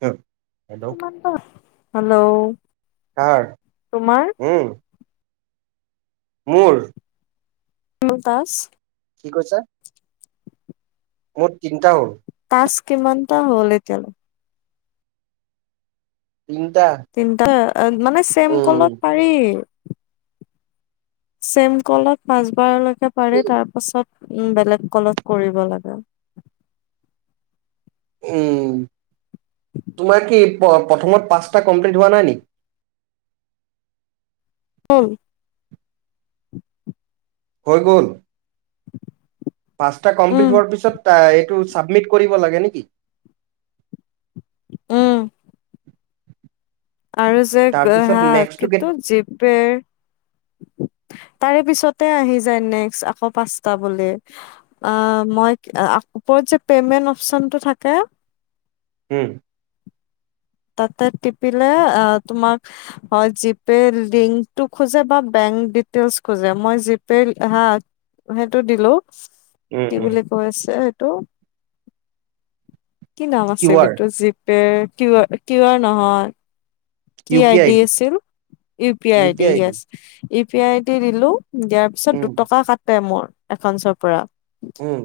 হ! Hello hello কাৰ তোমাৰ উম মোৰ শ তছ কি কৈছে। মোৰ তিনিটা হ'ল। মাছ কিমানটা হ'ল এতিয়ালৈ টা, তিনটা মানে চেম কলত পাৰি। চেম কলত পাছবাৰলৈ পাৰে তাৰ পাছত, উম বেলেগ কলত কৰিব লাগে। উম। তোমাক কি? প্ৰথমত পাঁচটা কমপ্লিট হোৱা নাই নেকি। উম! হৈ গ'ল। পাঁচটা উম কমপ্লিট হোৱাৰ পিছত এইটো পাব্লিক কৰিব লাগে নে কি। উম! আৰু যে, তাৰপিছত হা নেক্সটটো কে কিটোৰ জীপেৰ তাৰ পিছতে আহিছে নেক্সট পাঁচ টা বুলি, উপৰত যে পায়মেন্ত অপচন টো থাকে উম! তাতে টিপিলে তোমাক জিপে লিংকটো খোজে বা বেংক দিতেইলছ খোজে, মই জিপে হা সেইটো দিলো উম কি উম বুলি কৈছে? টো কি নাম কিউ আছিল, আৰ তো জীপে কি কিউআৰ নহয় কি U P I ID D আছিল U P I I D ইএছ। ইউ পি আই ডি দিলোঁ - দিয়াৰ পিছত উম দুটকা কাটে মোৰ একাউন্সৰ পৰা। উম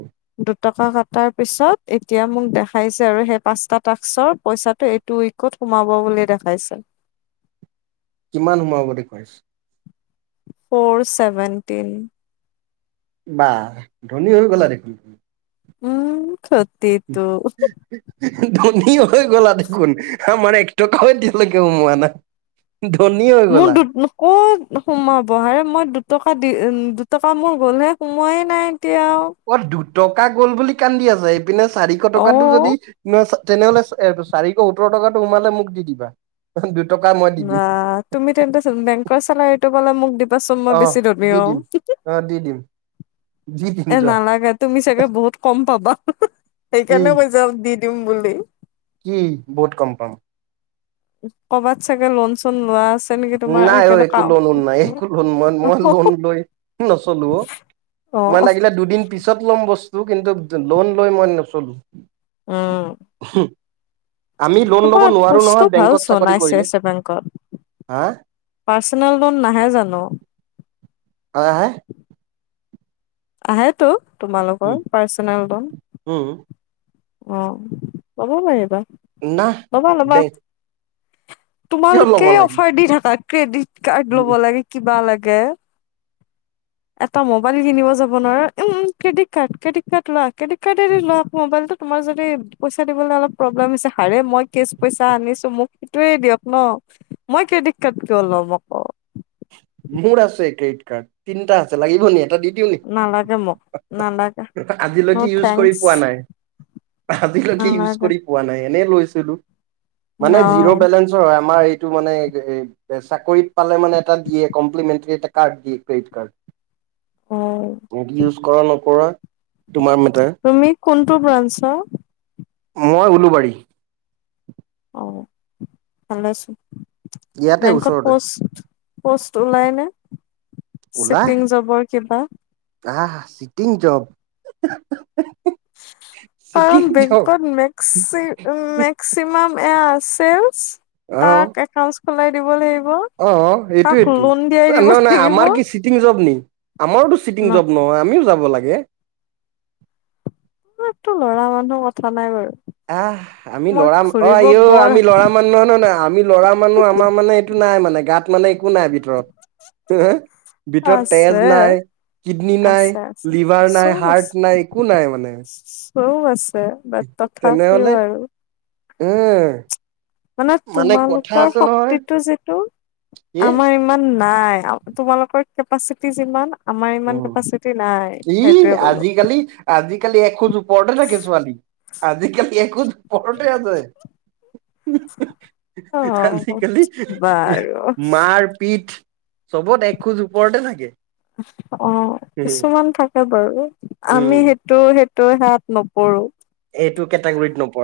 দুটকা কটাৰ পিছত এতিয়া মোক দেখাইছে, আৰু সেই পাঁচটা টাস্কৰ পইচাটো এইটো উইকত সোমাব বুলি দেখাইছে। কিমান সোমাব দেখুৱাইছে? Four seventeen. বা ধনী হৈ গলা দেখোন দেখোন উম ঘটিটো ধনী হৈ গলা দেখোন আমাৰ এক টকাও এতিয়ালৈকে সুমুওৱা নায়। মোৰ কত সোমাব হা, মোৰ দুটকা দি উম দুটকা মোৰ গ'লহে সোমোৱাই নাই। এতিয়া আৰু টকা গ'ল বুলি কান্দি আছে পিনে চাৰিশ অ টকাটো যদি ন তেনেহলে ইয়াৰ চাৰিশ সোতৰ টকাটো সোমালে মোক দি দিবা কাৰণ বা তুমি তেন্তে বেংকৰ চেলাৰী টো‌পালে মোক দি দিবাচোন মই অ বেছি ধনী দি হম‌ দিম অ দি দিম দি দিম এ যোৱা নালাগে তুমি চাগে বহুত কম পাবা। কি সেইকাৰণে কৈছা দি দিম দিম বুলি কি বহুত কম পাম? কৰ'বাত চাগে লোন চোন লোৱা আছে নেকি তোমাৰ নাই অ সেইকাৰণে কা একো লোনো নাই একো লোন মই লোন লৈ নচলো অ' অ মই লাগিলে দুদিন পিছত ল'ম বস্তু কিন্তু লোন লৈ মই নচলো। উম আমি লোন ল'ব তোমাৰ নোৱাৰো নহয় পোষ্টটো ভাল বেংকত চ চাকৰি নাই চি আ কৰিলে এ বেংকত হা পাৰ্চনেল লোন নাহে জানো [unintelligible] আহে টো তোমালোকৰ উম পাৰ্চনেল লোন উম অঁ লব পাৰিবা ন ল'বা ল'বা দে তোমালোকে অফাৰ দি থাকা। কেডি ক ল'ব লাগে কিবা লাগে। [unintelligible] এটা মোবাইল কিনিব যাব নোৱাৰ উম ক্ৰেডিট কাৰ্ড ক্ৰেডিট কাৰ্ড ল ক্ৰেডিট কাৰ্ড দি ল আকৌ মোবাইলটো। তোমাৰ যদি পইচা দিবলৈ অলপ প্ৰব্লেম হৈছে হাৰে মই কেচ পইচা আনিছো মুখ [inaudible] ন মই ক্ৰেডিট কাৰ্ড কিয় লম আকৌ। মোৰ আছে ক্ৰেডিট [unintelligible] তিনিটা আছে লাগিব ন [unintelligible] দি দিওঁ নালাগে মোক নেকি নালাগে [unintelligible] ন' আজিলৈকে ইউজ কৰি থেংকচ পোৱা নাই আজিলৈকে ইউজ নালাগে কৰি পোৱা নাই। এনেই লৈছিলো মানে অ জিৰ' বেলেঞ্চৰ হয় আমাৰ এইটো মানে এ এ চাকৰিত পালে মানে এটা দিয়ে। কম্প্লিমেটাৰী এটা কাৰ্ড দি ক্ৰেডিট কাৰ্ড। অ [unintelligible] [unintelligible] নপৰা তুমি কোনটো ব্ৰাঞ্চৰ? মই উওলোবাৰী। [inaudible] ও ভালে আছো। ইয়াতে বেংকত ওচৰতে পষ্ট পষ্ট অলাইন ন ওলা চিটিং জবৰ কিবা। আহ চিটিং জব উহঃ উহঃ কাৰণ বেংকত মেক্সি মেক্সিমাম এয়া [unintelligible] কাক [unintelligible] সলাই দিব লাগিব। অ' অ' কাক সেইটোয়েতো লোন দিয়াই দিব নহয় নাই লাগিব আমাৰ কি চিটিং জব নি আমাৰোতো চিটিং জব নহয় আমিও [unintelligible] [unintelligible] লাগে। [unintelligible] লৰা মানুহ কথা নাই বাৰু। আহ আমি মই লৰা ঘুৰিব আইঔ বৰ আমি লৰা মানুহ নহয় ন [unintelligible] আমি লৰা মানুহ আমাৰ মানে এইটো নাই মানে গাত মানে একো নাই ভিতৰত [unintelligible] ভিতৰত তেজ আছে নাই কিডনী নাই আছে আছে লিভাৰ নাই চব আছে হাৰ্ট নাই একো নাই মানে চব আছে বাট তথাপিও তেনেহলে আৰু উম মানে কথা তোমালোকৰ আছে নহয় শক্তিটো যিটো এ আমাৰ ইমান নাই তোমালোকৰ কেপাচিটি যিমান আমাৰ ইমান উম কেপাচিটি নাই ই সেইটোৱে ক'লো আজিকালি আজি কালি এখোজ ওপৰতে থাকে ছোৱালী আজিকালি এখোজ ওপৰতে আছে অ', আজিকালি বাৰু মাৰ পিট চবত এক খোজ ওপৰতে থাকে অ কিছুমান থাকে বাৰু উম, আমি সেইটো সেই [unintelligible] [unintelligible] নপৰো এইটো কেটেগৰীত নপ-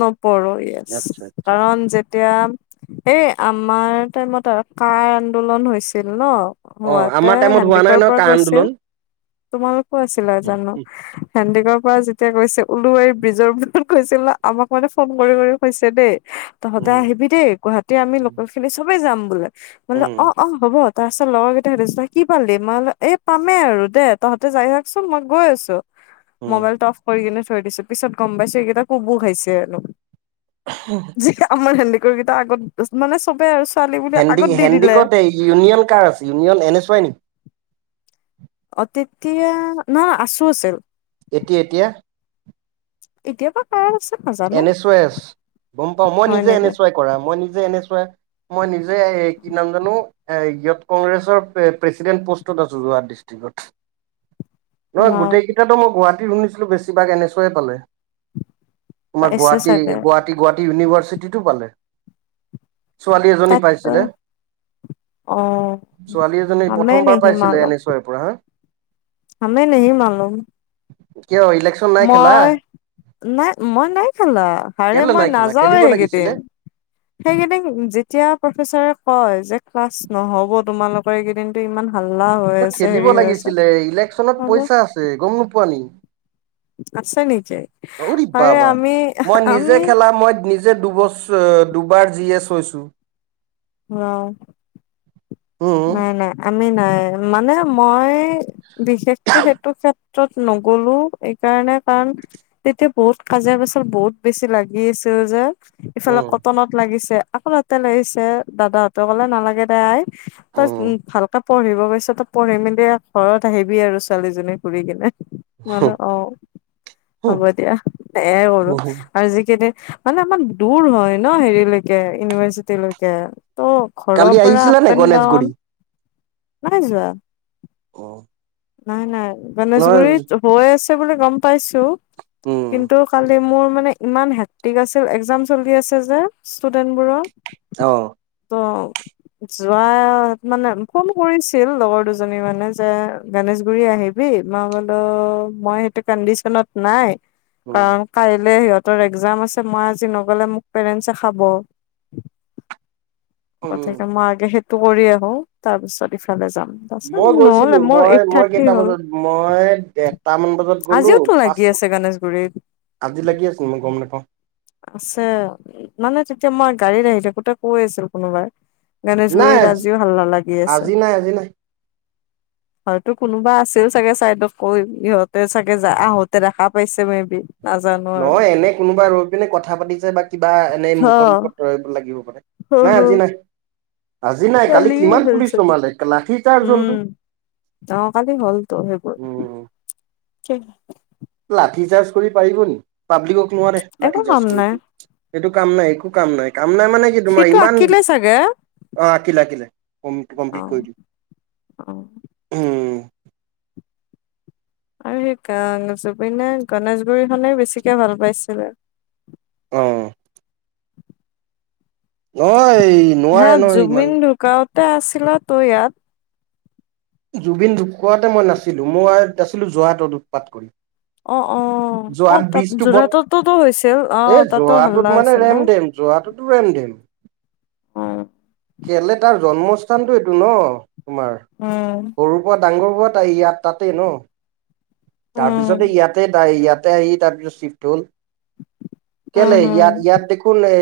নপৰো ইয়েছ আচ্ছা। কাৰণ যেতিয়া এই আমাৰ টাইমত আৰু কা ৰ আন্দোলন হৈছিল ন অ' হোৱাতে আমাৰ টাইমত হোৱা নাই হেণ্ডিকৰ নহয় পৰা কা গৈছিল আন্দোলন। তোমালোকো আছিলা জানো হেণ্ডিক ত যেতিয়া কৈছে ওলুৱাৰী ব্ৰীজৰ [unintelligible] কৈছিলা আমাক মানে ফোন কৰি কৰি কৈছে দেই তহঁতে উম, আহিবি দেই গুৱাহাটী আমি লোকেল খিনি চবে যাম [unintelligible] অ, উম, অ, হ'ব। তাৰপিছত লগৰ কেইটাই সুধিছো কি পালি, মই এই পামেই আৰু দে তহঁতে যাই থাকচোন মই গৈ আছো। উম। মোবাইলটো অফ কৰি কিনে থৈ দিছো, পিছত গ'ম পাইছো সেইকেইটা কু [unintelligible] [unintelligible] [unintelligible] কেইটা আগত মানে চবে আৰু ছোৱালী বুলি হেণ্ডি আগত দি দিলে হেণ্ডিকত ইউনিয়ন কাৰ আছে ইউনিয়ন এনচ ৱাই নেকি। অ, তেতিয়া, নহ আছো আছিল। এতিয়া এতিয়া। এতিয়াৰ পৰা [unintelligible] এনেছুৱাই আছ, গম পাওঁ মই হয় নিজে নেকি এনেছুৱাই কৰা মই নিজে এনেছুৱাই মই নিজে এই কি নাম জানো, এ ইয়ত কংগ্ৰেছৰ প্ৰেচিডেন্ট পোষ্টত আছো যোৰহাট ডিষ্ট্ৰিক্টত। নহয় অ গোটেইকেইটাতো মই গুৱাহাটী [unintelligible] বেছিভাগ এনেছুৱাই পালে। তোমাৰ পাইছে গুৱাহাটী, চাগে গুৱাহাটী গুৱাহাটী ইউনিভাৰ্চ চিটিটো পালে। ছোৱালী এজনী তাত পাইছিলে। অ ছোৱালী এজনী হমে প্ৰথমবাৰ নেহি পাইছিলে মালুম এনেছুৱাই পৰা হা। [unintelligible] কিয় ইলেকশ্যন নাই খেলা মই, নাই ম মই নাই খেলা, হাৰে কেলে মই নাই খেলা নাযাওঁৱে খেলিব লাগিছিলে সেইকেইদিন, সেইকেইদিন যেতিয়া প্ৰফেচাৰে কয় যে ক্লাছ নহ'ব তোমালোকৰ এইকেইদিনটো ইমান হাল্লা হৈ আছে খেলিব হেৰি হৈ আছে লাগিছিলে ইলেকচনত হ'ব পইচা আছে গম নোপোৱা নি। আছে নিজেই, অৰি হাৰে বাবা আমি আমি যে দুবছ দুবাৰ জি এছ হৈছো। অ। উম নাই নাই আ আমি নাই, মানে মই বিশেষকৈ সেইটো সেত্রত ক্ৰত নগ'লো এইকাৰণে কাৰণ, তেতিয়া বহুত কাজিয়া প্ৰেচাৰ বহুত বেছি লাগি আছিল যে। ইফালে উম কটনত লাগিছে। আকৌ তাতে লাগিছে, দাদাহঁতে ক'লে নালাগে দেই আই। তই উম উ ভালকে পঢ়িব গৈছো তই পঢ়ি মেলি ঘৰত আহিবি আৰু ছোৱালীজনী ঘুৰি কিনে। [unintelligible] অ, উম। হ'ব দিয়া। সেয়াই কৰো, আৰু যিকেইদিন মানে আমাৰ দূৰ হয় ন হেৰিলৈকে ইউনিভাৰ্চিটিলৈকে। ত' কালি আহিছিলানে গণেশগুৰি, নাইজোৱা অহ! নাই নাই, গণেশগুৰিত হৈ আছে। ইটো বুলি গম পাইছো। উম কিন্তু কালি মোৰ, মানে ইমান হেক্টিক আছিল, একজাম চলি আচিল যে ষ্টুডেন্ট বোৰৰ। অঁ অঁ যোৱাত মানে ফোন কৰিছিল লগৰ দুজনী মানে, যে গণেশগুৰি আহিবি মই বলো মই এইটো কণ্ডিশনত নাই উম অঁ কাইলে হিয়ত, তৰ একজাম আছে মই আজি নগ'লে মোক পেৰেন্তচে খাব। উম গতিকে মই আগেহে [unintelligible] অ তাৰ পিছত ইফালে যাম। তাৰপিছত মই গৈছিলো নহ'লে মোৰ মই এইট মই থাৰ্টি কেইটা হ'ল বজাত মই দেৰটামান বজাত গলো, আজিওতো লাগি পাঁচটা আছে গণেশগুৰিত আজি লাগি আছিল মই গম নাপাওঁ। আছে মানে তেতিয়া মই গাড়ীত আহি থাকোতে কৈ আছিল কোনোবাই। গণেশগুৰি নাই আজ আজি কিয় ভাল নালাগি আছে আজি নাই আজি নাই হয়তো কোনোবা আছিল চাগে ছাইদত কৈ ইহঁত দে চাগে জা আহোতে দেখা পাইছে মে বি নাজানো আৰু নহয় এনে কোনোবাই ৰৈ পিনে কথা পাতিছে বা কিবা এনেই হ মুখত মুখত ধৰিব লাগিব নাই আজি নাই আজি নাই কালি কালিয়ে কিমান গ'ল পুলিচ ছাগে নমালে লাঠি চাৰ্জ হ'লতো উম অহা কালি হলটো সেইবোৰ উম [unintelligible] লাঠি চাৰ্জ কৰি পাৰিব নেকি পাব্লিকক নোৱাৰে একো লাঠি কাম চাৰ্জ নাই কৰিব সেইটো কাম নাই একো কাম নাই কাম নাই মানে কি তোমাৰ সিটো ইমান আঁকিলে চাগে অ‌ঁ আকিলে আকিলে উম অ কমপ্লিট কৰিলো অ উম আৰু সেই কাৰণে জুবিনে গণেশগুৰিখনেই বেছিকে ভাল পাইছিলে অ নহয় এই নোৱাৰে নহয় ইমান তে আছিলাতো ইয়াত জুবিন ঢুকাওতে মই নাছিলোঁ মই আছিলো যোৰহাটত উৎপাত কৰি অ অ অ যোৰহাত তাত ব্ৰীজটো বত যোৰহাটতোতো হৈছিল অ এই তাতো হাল্লা যোৰহাটত মানে হৈছিল ন ৰেমডেম যোৰহাটতো ৰেমডেম অ সেইফালে তাৰ জন্ম স্থানটো এইটো ন তোমাৰ, উম সৰুৰ পৰা ডাঙৰ হোৱা তাই ইয়াত তাতেই ন'? তাৰপিছতে উম ইয়াতে তাই ইয়াত তাই এৰি তাৰপিছত চিফ্ট হ'ল। কেলেই হম ইয়াত, ইয়াত দেখোন এ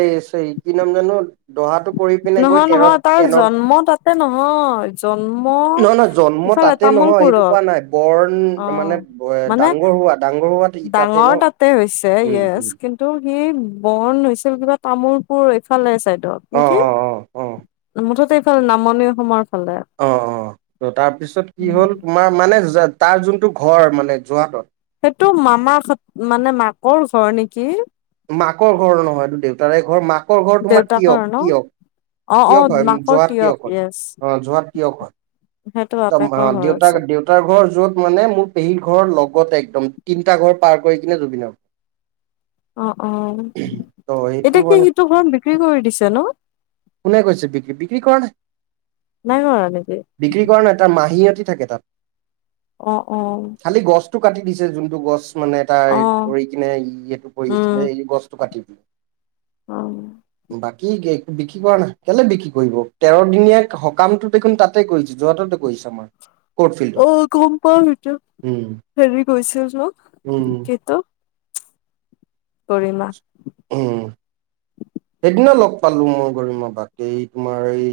কি নাম জানো? দহাটোক নহয়, নহয়। তাৰ জন্ম তাতে নহয়, জন্ম নহয় নহয় জন্ম ইফালে তাতে নহয় সেইটো কোৱা তামূলপুৰত। নাই বৰ্ণ মানে অ'! মানে ডাঙৰ হোৱা, ডাঙৰ হোৱাত ডাঙৰ তাতে হৈছে। য়েচ কিন্তু এই বৰ্ণ হৈছিল কিবা তামোলপুৰ এইফালে চাইড। তাত অ নেকি? অ অ অ মুঠতে নামনি অসমৰ ফালে অ'! অ'! ত' তাৰপিছত কি হ'ল তোমাৰ মানে তাৰ যোনটো ঘৰ মানে, যোৰহাটত। সেইটো মামাৰ মানে মাকৰ ঘৰ নেকি! মাকৰ ঘৰ নহয়, এইটো দেউতাৰে ঘৰ। মাক ঘৰ তোমাৰ দেউতাকৰ তিয়ঁক, ন তিয়ঁক। অ অ তিয়ঁকত, মাকৰ যোৰহাট তিয়ক তিয়ঁকত। য়েছ অ'! যোৰহাট তিয়ঁকত। সেইটো বাপেকৰ [unintelligible] ঘৰ দেউতাক আছে দেউতাৰ ঘৰ য'ত মানে, মোৰ পেহীৰ ঘৰৰ লগতে একদম তিনিটা ঘৰ পাৰ কৰি কিনে জুবিনৰ অ'! অঁ! ত সেইটো এতিয়া কি মানে সিটো ঘৰ বিক্ৰী কৰি দিছে ন'? কোনে কৈছে বিক্ৰী বিক্ৰী কৰা নাই নাই কৰা নেকি বিক্ৰী কৰা নাই তাৰ মাহীয়েত কি থাকে তাত? অ'! অ'! খালি গছটো কাটি দিছে। যোনটো গছ। মানে, তাৰ অ ধৰি কিনে [unintelligible] কৰি আছিলে উম এই বস্তু পাতি ব অ'! বাকী বিক্ৰী কৰা নাই। কেলে বিক্ৰী কৰিব তেৰ দিনীয়া সকামটো দেখোন তাতে কৰিছে। যোৰহাটতে কৰিছে আমাৰ। কৰ্ট ফিল্ডত অ'! গম পাওঁ সইটো। উম হেৰি গৈছিল ন'? উম গীতো গৰিমা। উম, সেইদিনা লগ পালোঁ মই গৰিমা বাক। সেই তোমাৰ এই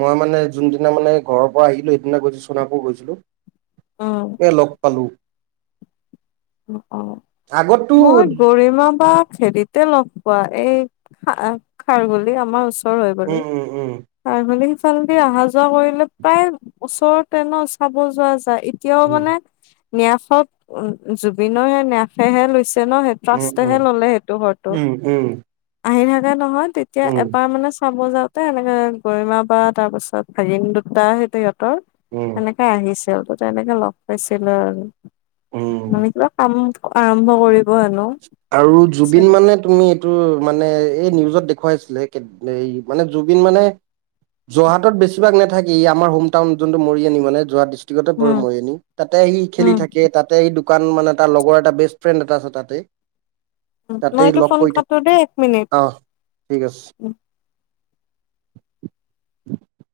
মই মানে, যোনদিনা মানে, ঘৰৰ পৰা আহিলোঁ সেইদিনা গৈছো সোণাপুৰ গৈছিলোঁ। এ লগ পালো অ অ আগতো মই গৰিমা বা হেৰিতে লগ পোৱা এই খা খাৰ গুলি আমাৰ ওচৰত [unintelligible] হয় [unintelligible] বাৰু উম, উম, তাৰফ [unintelligible] সেইফাৰেদি অহা যোৱা কৰিলে প্ৰায় ওচৰতে ন চাব যোৱা হয় এতিয়াও উম, মানে ন্যাসত জুবিনৰ সে নফেহে লৈছে জুবিনৰ সেই উম, তষ্টহে উম, ললে সেইটো ঘৰটো উম, উম, উম, আহি থাকে নহয় তেতিয়া উম, এবাৰ মানে চাব যাওঁতে এনেকে গৰিমা বা তাৰ পিছত ভাগিন দুটা উম, এনেকাই আহিছো ত তেনেকে লগ পাইছিলো আৰু উম। নমি কিবা কাম আৰম্ভ কৰিব হেনো আৰু জুবিন চাগে। মানে তুমি এইটো মানে এই নিউজত দেখুৱাইছিলে এই মানে জুবিন মানে যোৰহাটত বেছিভাগ নাথাকি আমাৰ হোম টাউন যোনটো মৰিয়নি মানে যোৰহাট যোৰহাটত পৰে উম মৰিয়নি তাতে সি খেলি উম থাকে তাতে সি দোকান মানে তাৰ লগৰ এটা বেষ্ট ফ্ৰেণ্ড এটা আছে তাতে উ তাতে সি মইটো লগ ফোন কৰি কটো দেই এক মিনিট অ ঠিক আছে উ